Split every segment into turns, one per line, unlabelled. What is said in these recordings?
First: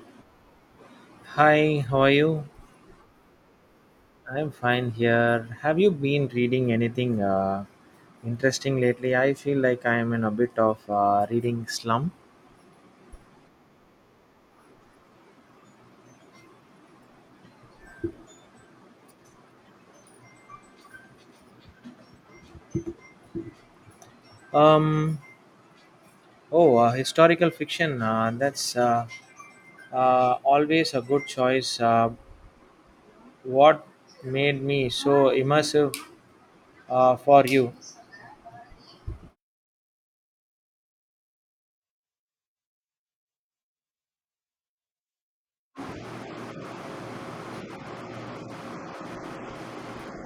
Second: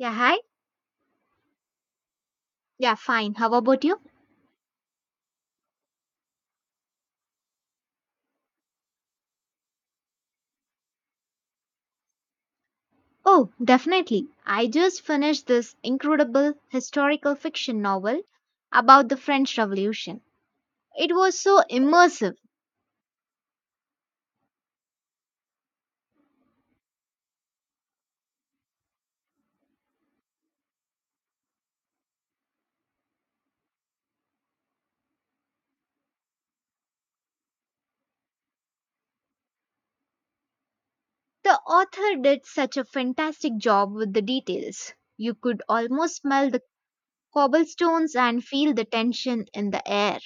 Yeah, hi.
Hi, how are you?
Yeah, fine. How about you?
I'm fine here. Have you been reading anything interesting lately? I feel like I am in a bit of reading slump.
Oh, definitely. I just finished this incredible historical fiction novel about the French Revolution. It was so immersive.
Um, oh, Historical fiction. That's always a good choice. What made me so immersive for you?
The author did such a fantastic job with the details. You could almost smell the cobblestones and feel the tension in the air.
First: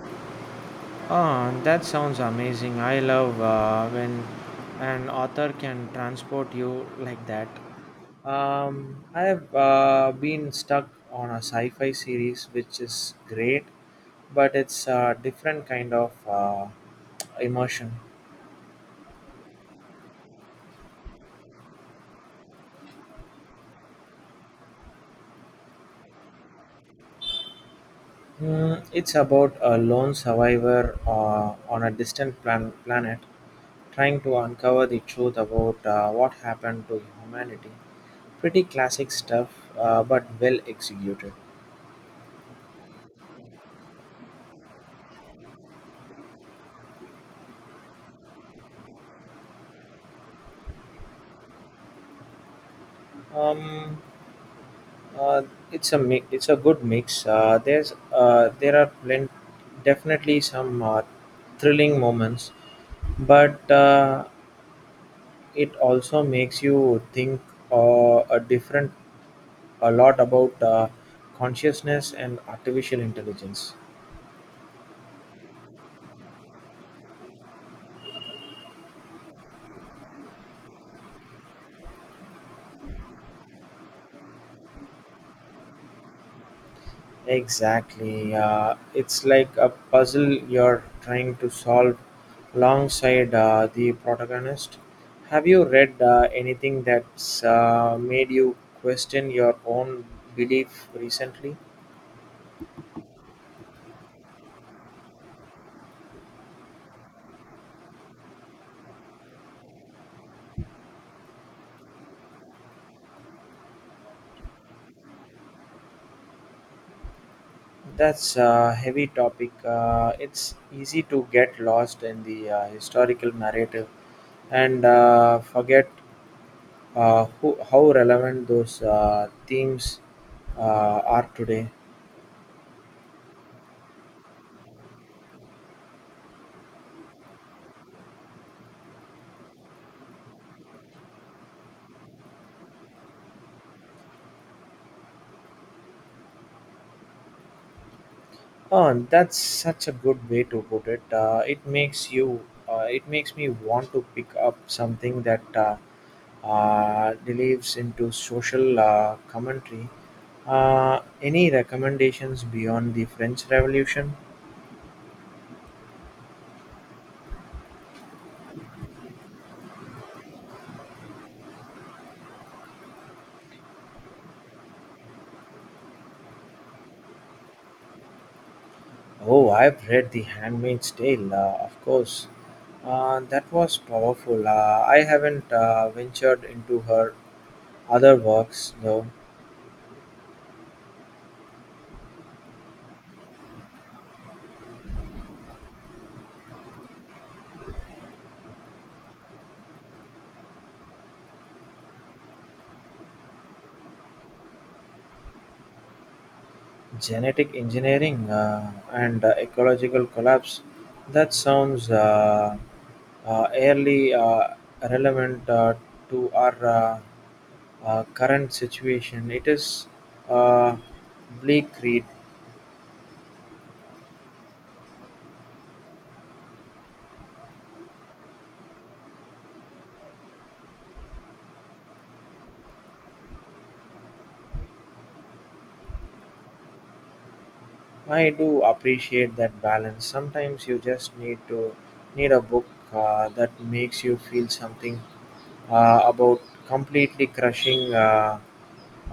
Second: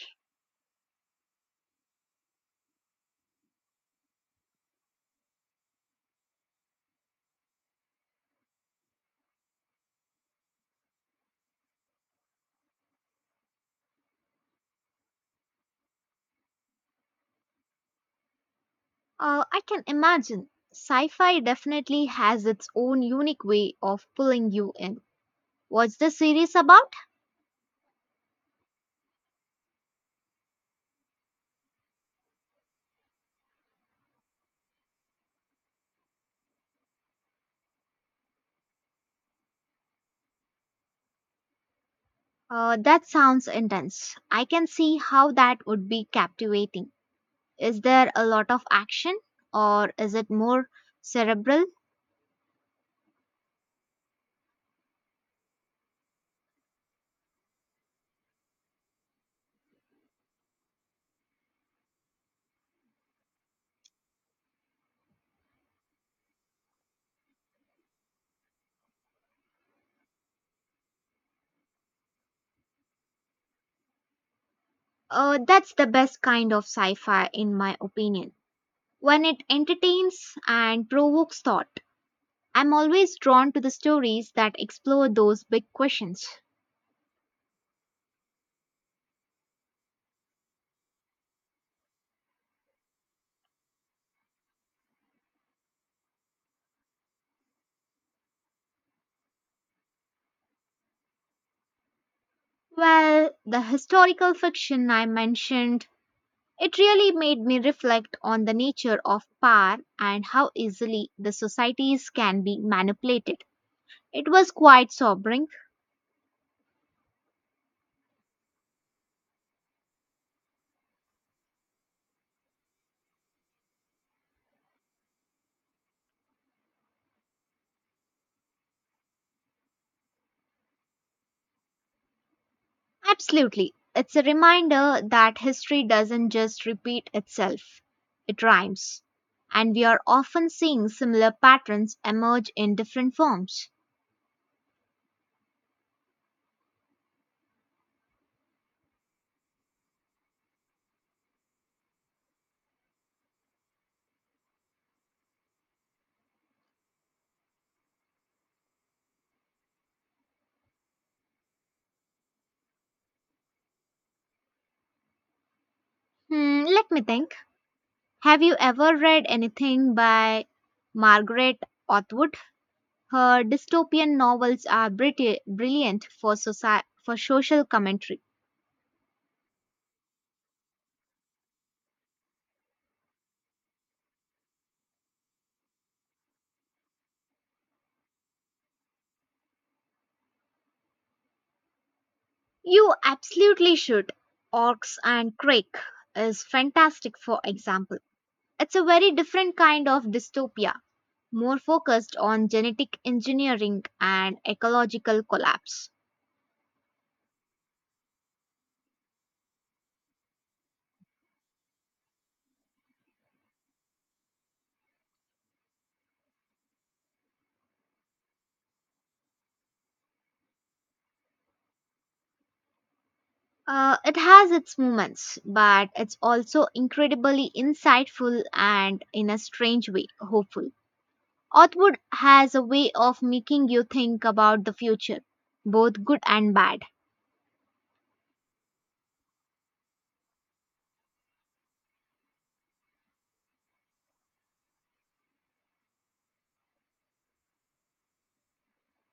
Ah, that sounds amazing. I love when an author can transport you like that. I have been stuck on a sci fi series which is great, but it's a different kind of immersion.
I can imagine. Sci fi definitely has its own unique way of pulling you in. What's the series about?
It's about a lone survivor on a distant planet trying to uncover the truth about what happened to humanity. Pretty classic stuff, but well executed.
That sounds intense. I can see how that would be captivating. Is there a lot of action or is it more cerebral?
Um, uh, it's a good mix. There are definitely some thrilling moments, but it also makes you think uh, a different a lot about consciousness and artificial intelligence.
That's the best kind of sci fi, in my opinion. When it entertains and provokes thought, I'm always drawn to the stories that explore those big questions.
Exactly. It's like a puzzle you're trying to solve alongside the protagonist. Have you read anything that's made you question your own belief recently?
Well, the historical fiction I mentioned, it really made me reflect on the nature of power and how easily the societies can be manipulated. It was quite sobering.
That's a heavy topic. It's easy to get lost in the historical narrative and forget how relevant those themes are today.
Absolutely. It's a reminder that history doesn't just repeat itself, it rhymes. And we are often seeing similar patterns emerge in different forms.
Oh, and that's such a good way to put it. It makes me want to pick up something that delves into social commentary. Any recommendations beyond the French Revolution?
Let me think. Have you ever read anything by Margaret Atwood? Her dystopian novels are brilliant for, for social commentary.
Oh, I've read The Handmaid's Tale, of course. That was powerful. I haven't ventured into her other works though.
You absolutely should. Orcs and Crake is fantastic, for example. It's a very different kind of dystopia, more focused on genetic engineering and ecological collapse.
Genetic engineering and ecological collapse. That sounds airly relevant to our current situation. It is uh, bleak read.
It has its moments, but it's also incredibly insightful and, in a strange way, hopeful. Authwood has a way of making you think about the future, both good and bad.
I do appreciate that balance. Sometimes you just need a book that makes you feel something about completely crushing uh,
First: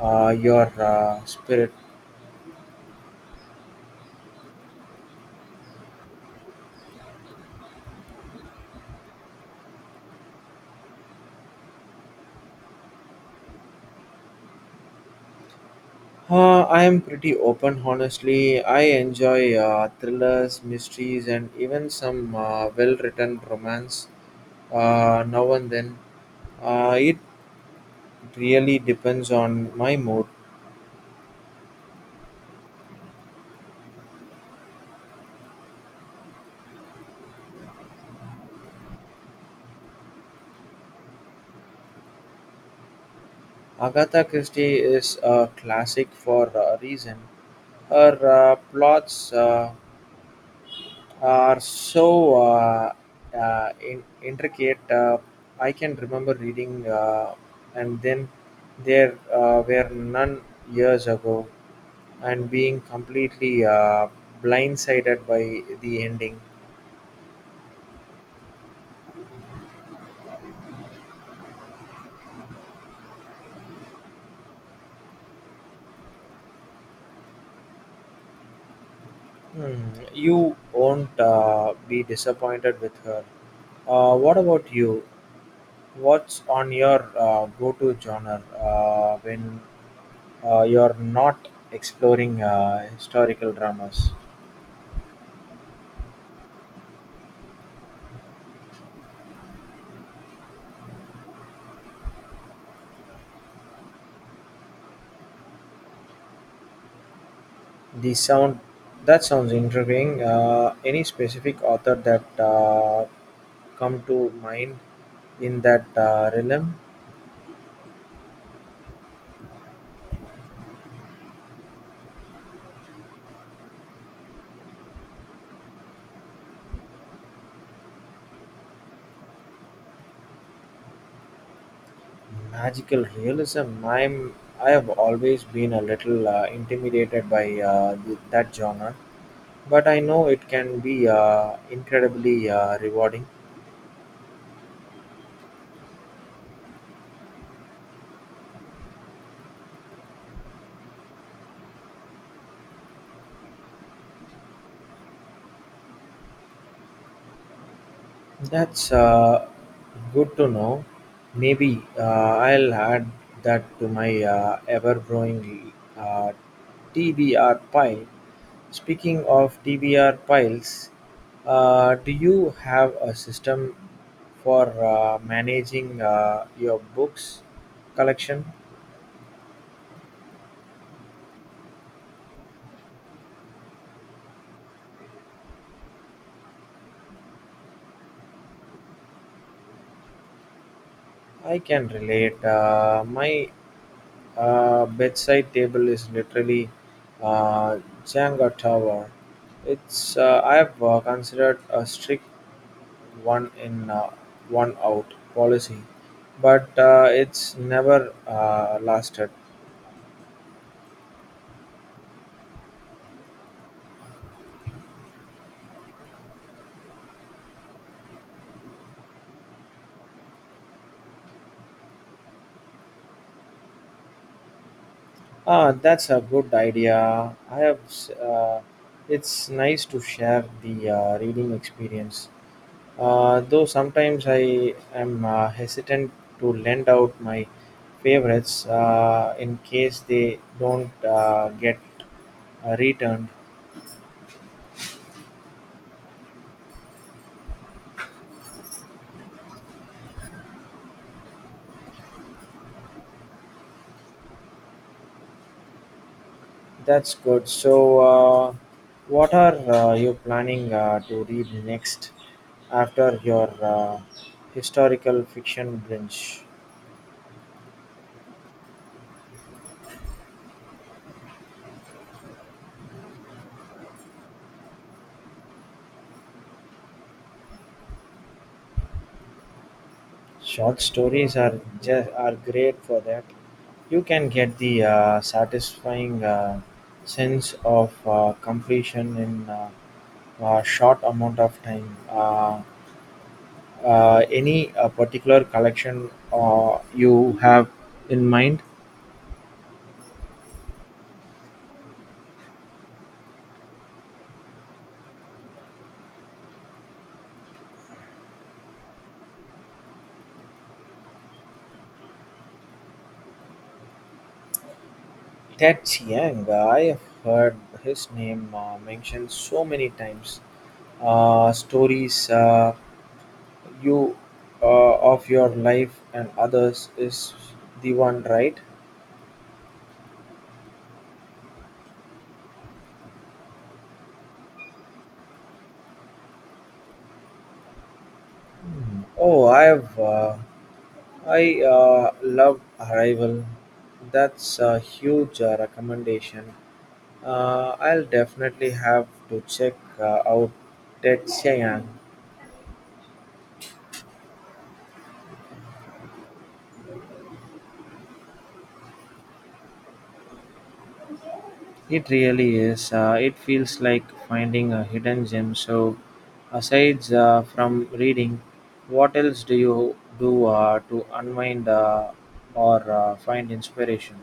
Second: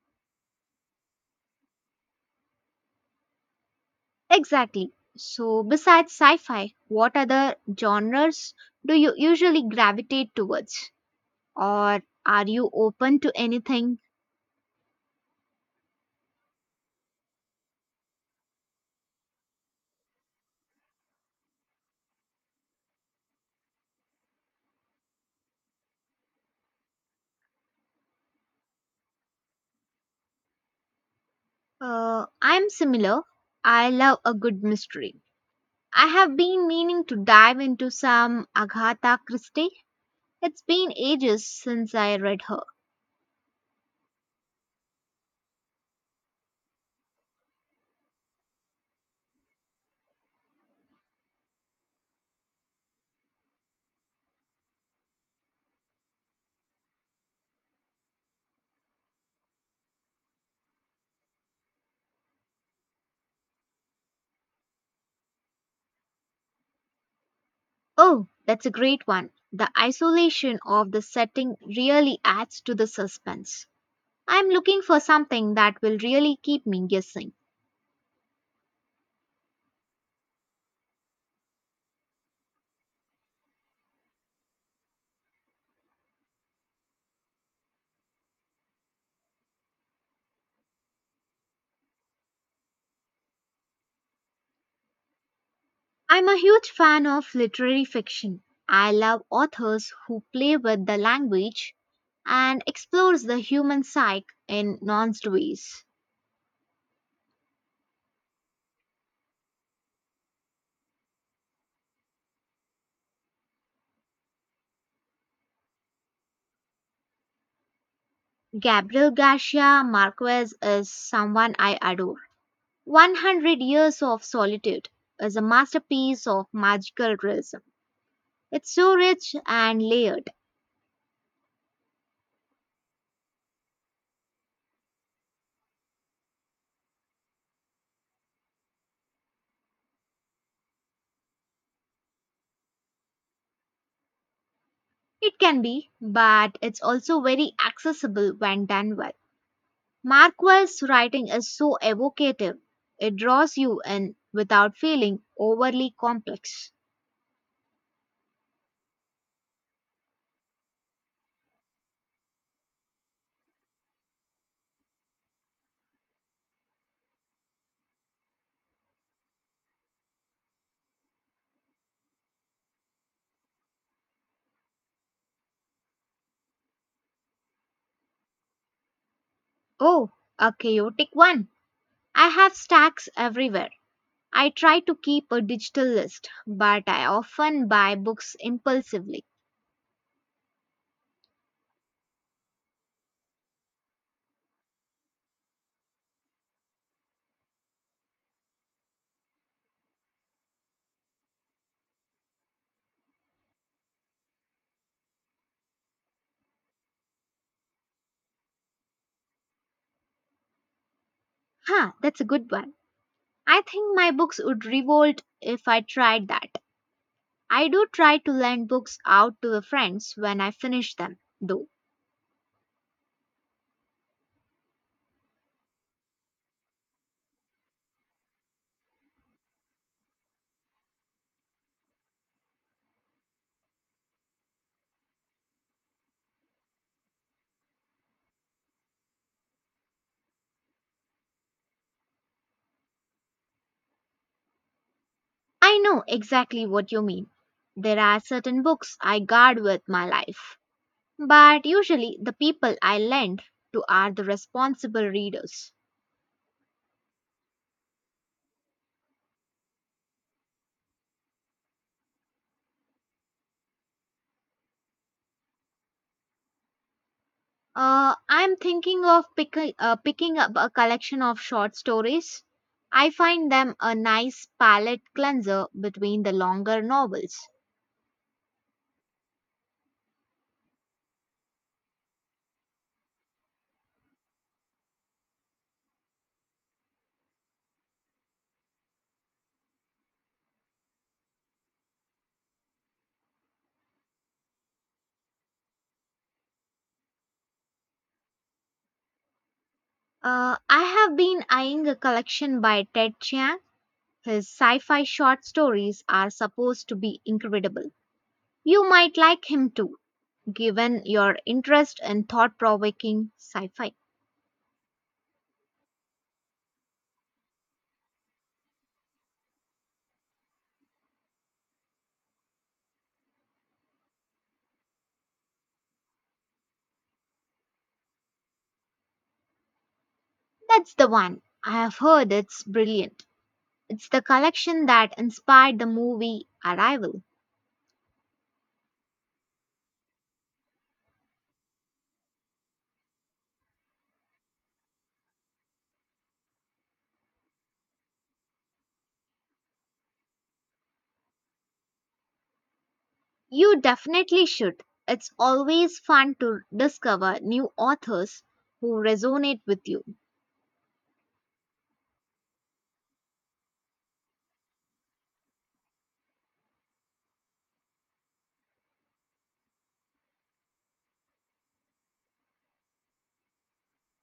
uh, your spirit.
Exactly. So, besides sci fi, what other genres do you usually gravitate towards? Or are you open to anything?
I am pretty open, honestly. I enjoy thrillers, mysteries, and even some well written romance now and then. It really depends on my mood.
I'm similar. I love a good mystery. I have been meaning to dive into some Agatha Christie. It's been ages since I read her.
Agatha Christie is a classic for a reason. Her plots are so intricate. I can remember reading, and then there were none years ago, and being completely blindsided by the ending.
Oh, that's a great one. The isolation of the setting really adds to the suspense. I'm looking for something that will really keep me guessing.
Hmm, you won't be disappointed with her. What about you? What's on your go-to genre when you're not exploring historical dramas?
I'm a huge fan of literary fiction. I love authors who play with the language and explores the human psyche in nuanced ways.
The sound That sounds intriguing. Any specific author that come to mind in that realm?
Gabriel Garcia Marquez is someone I adore. 100 Years of Solitude is a masterpiece of magical realism. It's so rich and layered.
Magical realism. I have always been a little intimidated by that genre, but I know it can be incredibly rewarding.
It can be, but it's also very accessible when done well. Marquez's writing is so evocative, it draws you in without feeling overly complex.
That's good to know. Maybe I'll add that to my ever-growing TBR pile. Speaking of TBR piles, do you have a system for managing your books collection?
Oh, a chaotic one. I have stacks everywhere. I try to keep a digital list, but I often buy books impulsively.
I can relate. My bedside table is literally uh, Jenga tower. It's I have considered a strict one in one out policy, but it's never lasted.
Huh, that's a good one. I think my books would revolt if I tried that. I do try to lend books out to the friends when I finish them, though.
Ah, that's a good idea. It's nice to share the reading experience. Though sometimes I am hesitant to lend out my favorites in case they don't get returned.
I know exactly what you mean. There are certain books I guard with my life, but usually the people I lend to are the responsible readers.
That's good. So, what are you planning to read next after your historical fiction binge?
I'm thinking of picking up a collection of short stories. I find them a nice palette cleanser between the longer novels.
Short stories are great for that. You can get the satisfying sense of completion in. Short amount of time. Any particular collection you have in mind?
I have been eyeing a collection by Ted Chiang. His sci fi short stories are supposed to be incredible. You might like him too, given your interest in thought provoking sci fi.
Ted Chiang, I have heard his name mentioned so many times. Stories you of your life and others is the one, right?
That's the one. I have heard it's brilliant. It's the collection that inspired the movie Arrival.
Hmm. Oh, I have. I love Arrival. That's a huge recommendation. I'll definitely have to check out Ted Chiang.
You definitely should. It's always fun to discover new authors who resonate with you.
It really is. It feels like finding a hidden gem. So, aside from reading, what else do you do to unwind or find inspiration?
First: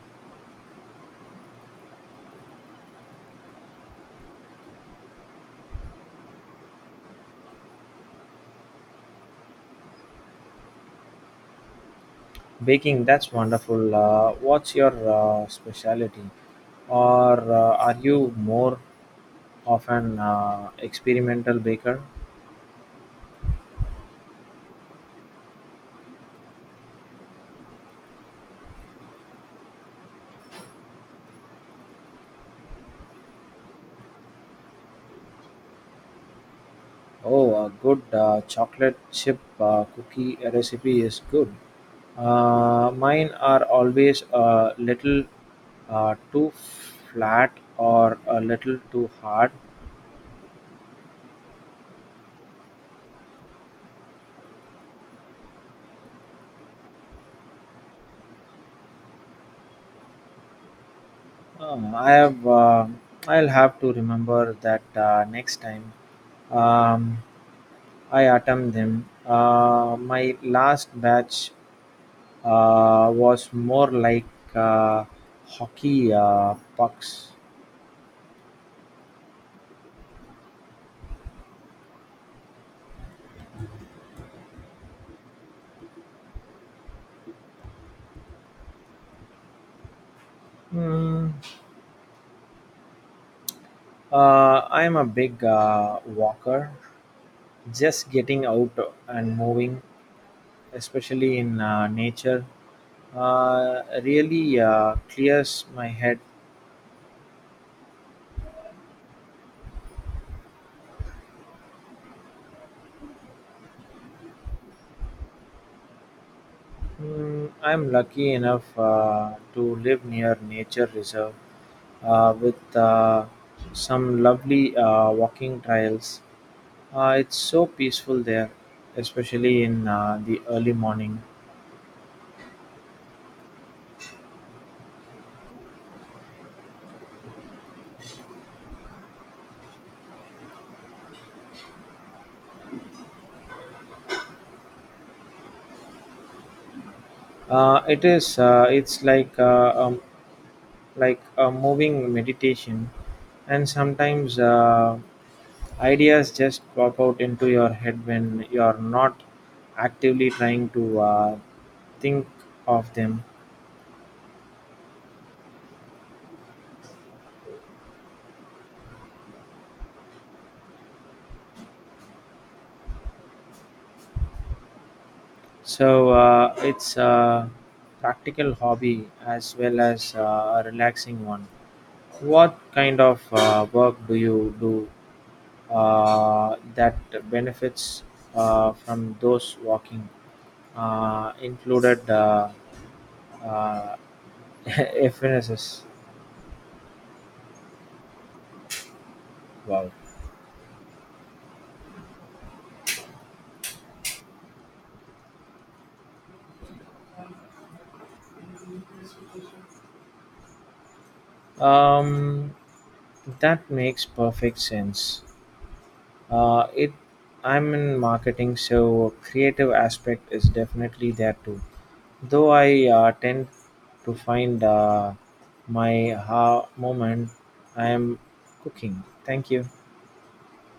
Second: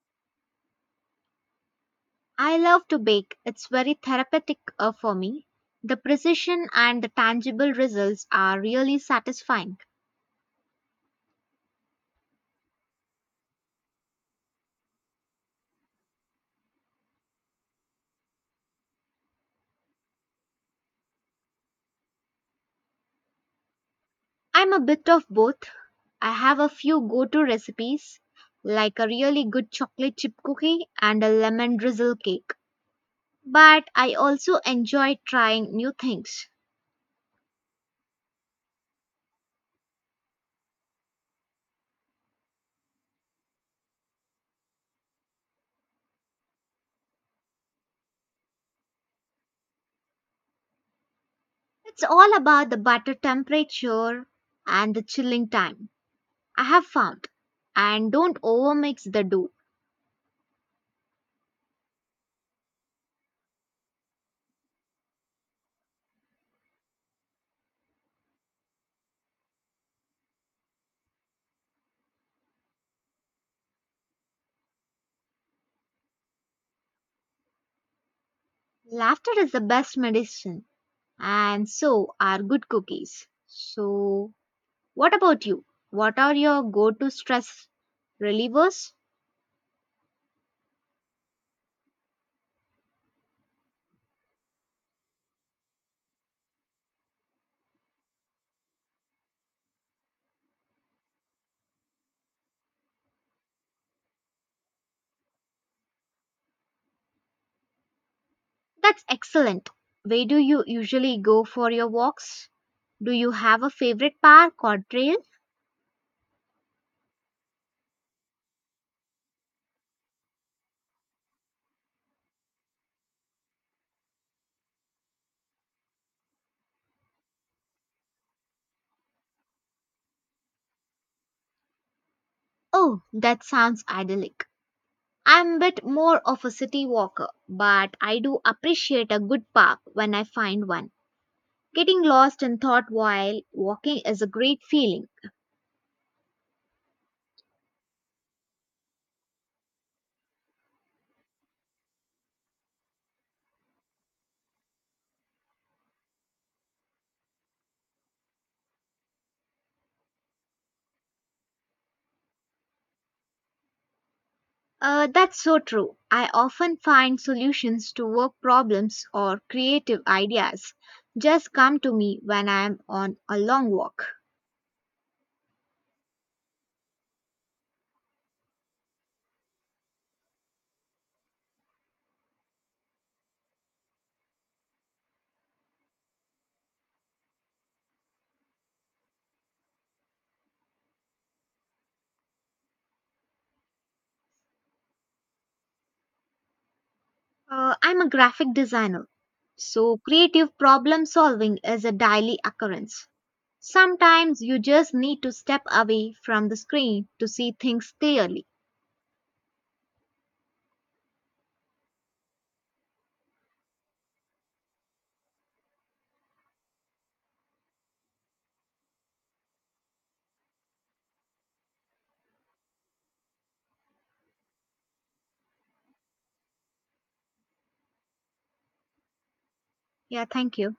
I love to bake, it's very therapeutic for me. The precision and the tangible results are really satisfying.
Baking, that's wonderful. What's your specialty? Or are you more of an experimental baker?
I'm a bit of both. I have a few go to recipes, like a really good chocolate chip cookie and a lemon drizzle cake. But I also enjoy trying new things.
Oh, a good chocolate chip cookie recipe is good. Mine are always a little too flat or a little too hard.
It's all about the butter temperature and the chilling time, I have found. And don't overmix the dough.
Uh, I have uh, I'll have to remember that next time um, I attempt them. My last batch was more like uh, hockey pucks.
Laughter is the best medicine, and so are good cookies. So, what about you? What are your go to stress relievers?
Hmm. I'm a big walker. Just getting out and moving, especially in nature, really clears my head.
That's excellent. Where do you usually go for your walks? Do you have a favorite park or trail?
I'm lucky enough to live near nature reserve with some lovely walking trails. It's so peaceful there, especially in the early morning.
Oh, that sounds idyllic. I'm a bit more of a city walker, but I do appreciate a good park when I find one. Getting lost in thought while walking is a great feeling.
It is. It's like a moving meditation, and sometimes ideas just pop out into your head when you're not actively trying to think of them.
That's so true. I often find solutions to work problems or creative ideas just come to me when I am on a long walk.
So it's a practical hobby as well as a relaxing one. What kind of work do you do that benefits from those walking? Included uh, FNSS.
I'm a graphic designer,
Wow.
so creative problem solving is a daily occurrence. Sometimes you just need to step away from the screen to see things clearly.
Um, that makes perfect sense. It. I'm in marketing, so creative aspect is definitely there too. Though I tend to find my ha moment I am cooking. Thank you.
Yeah, thank you.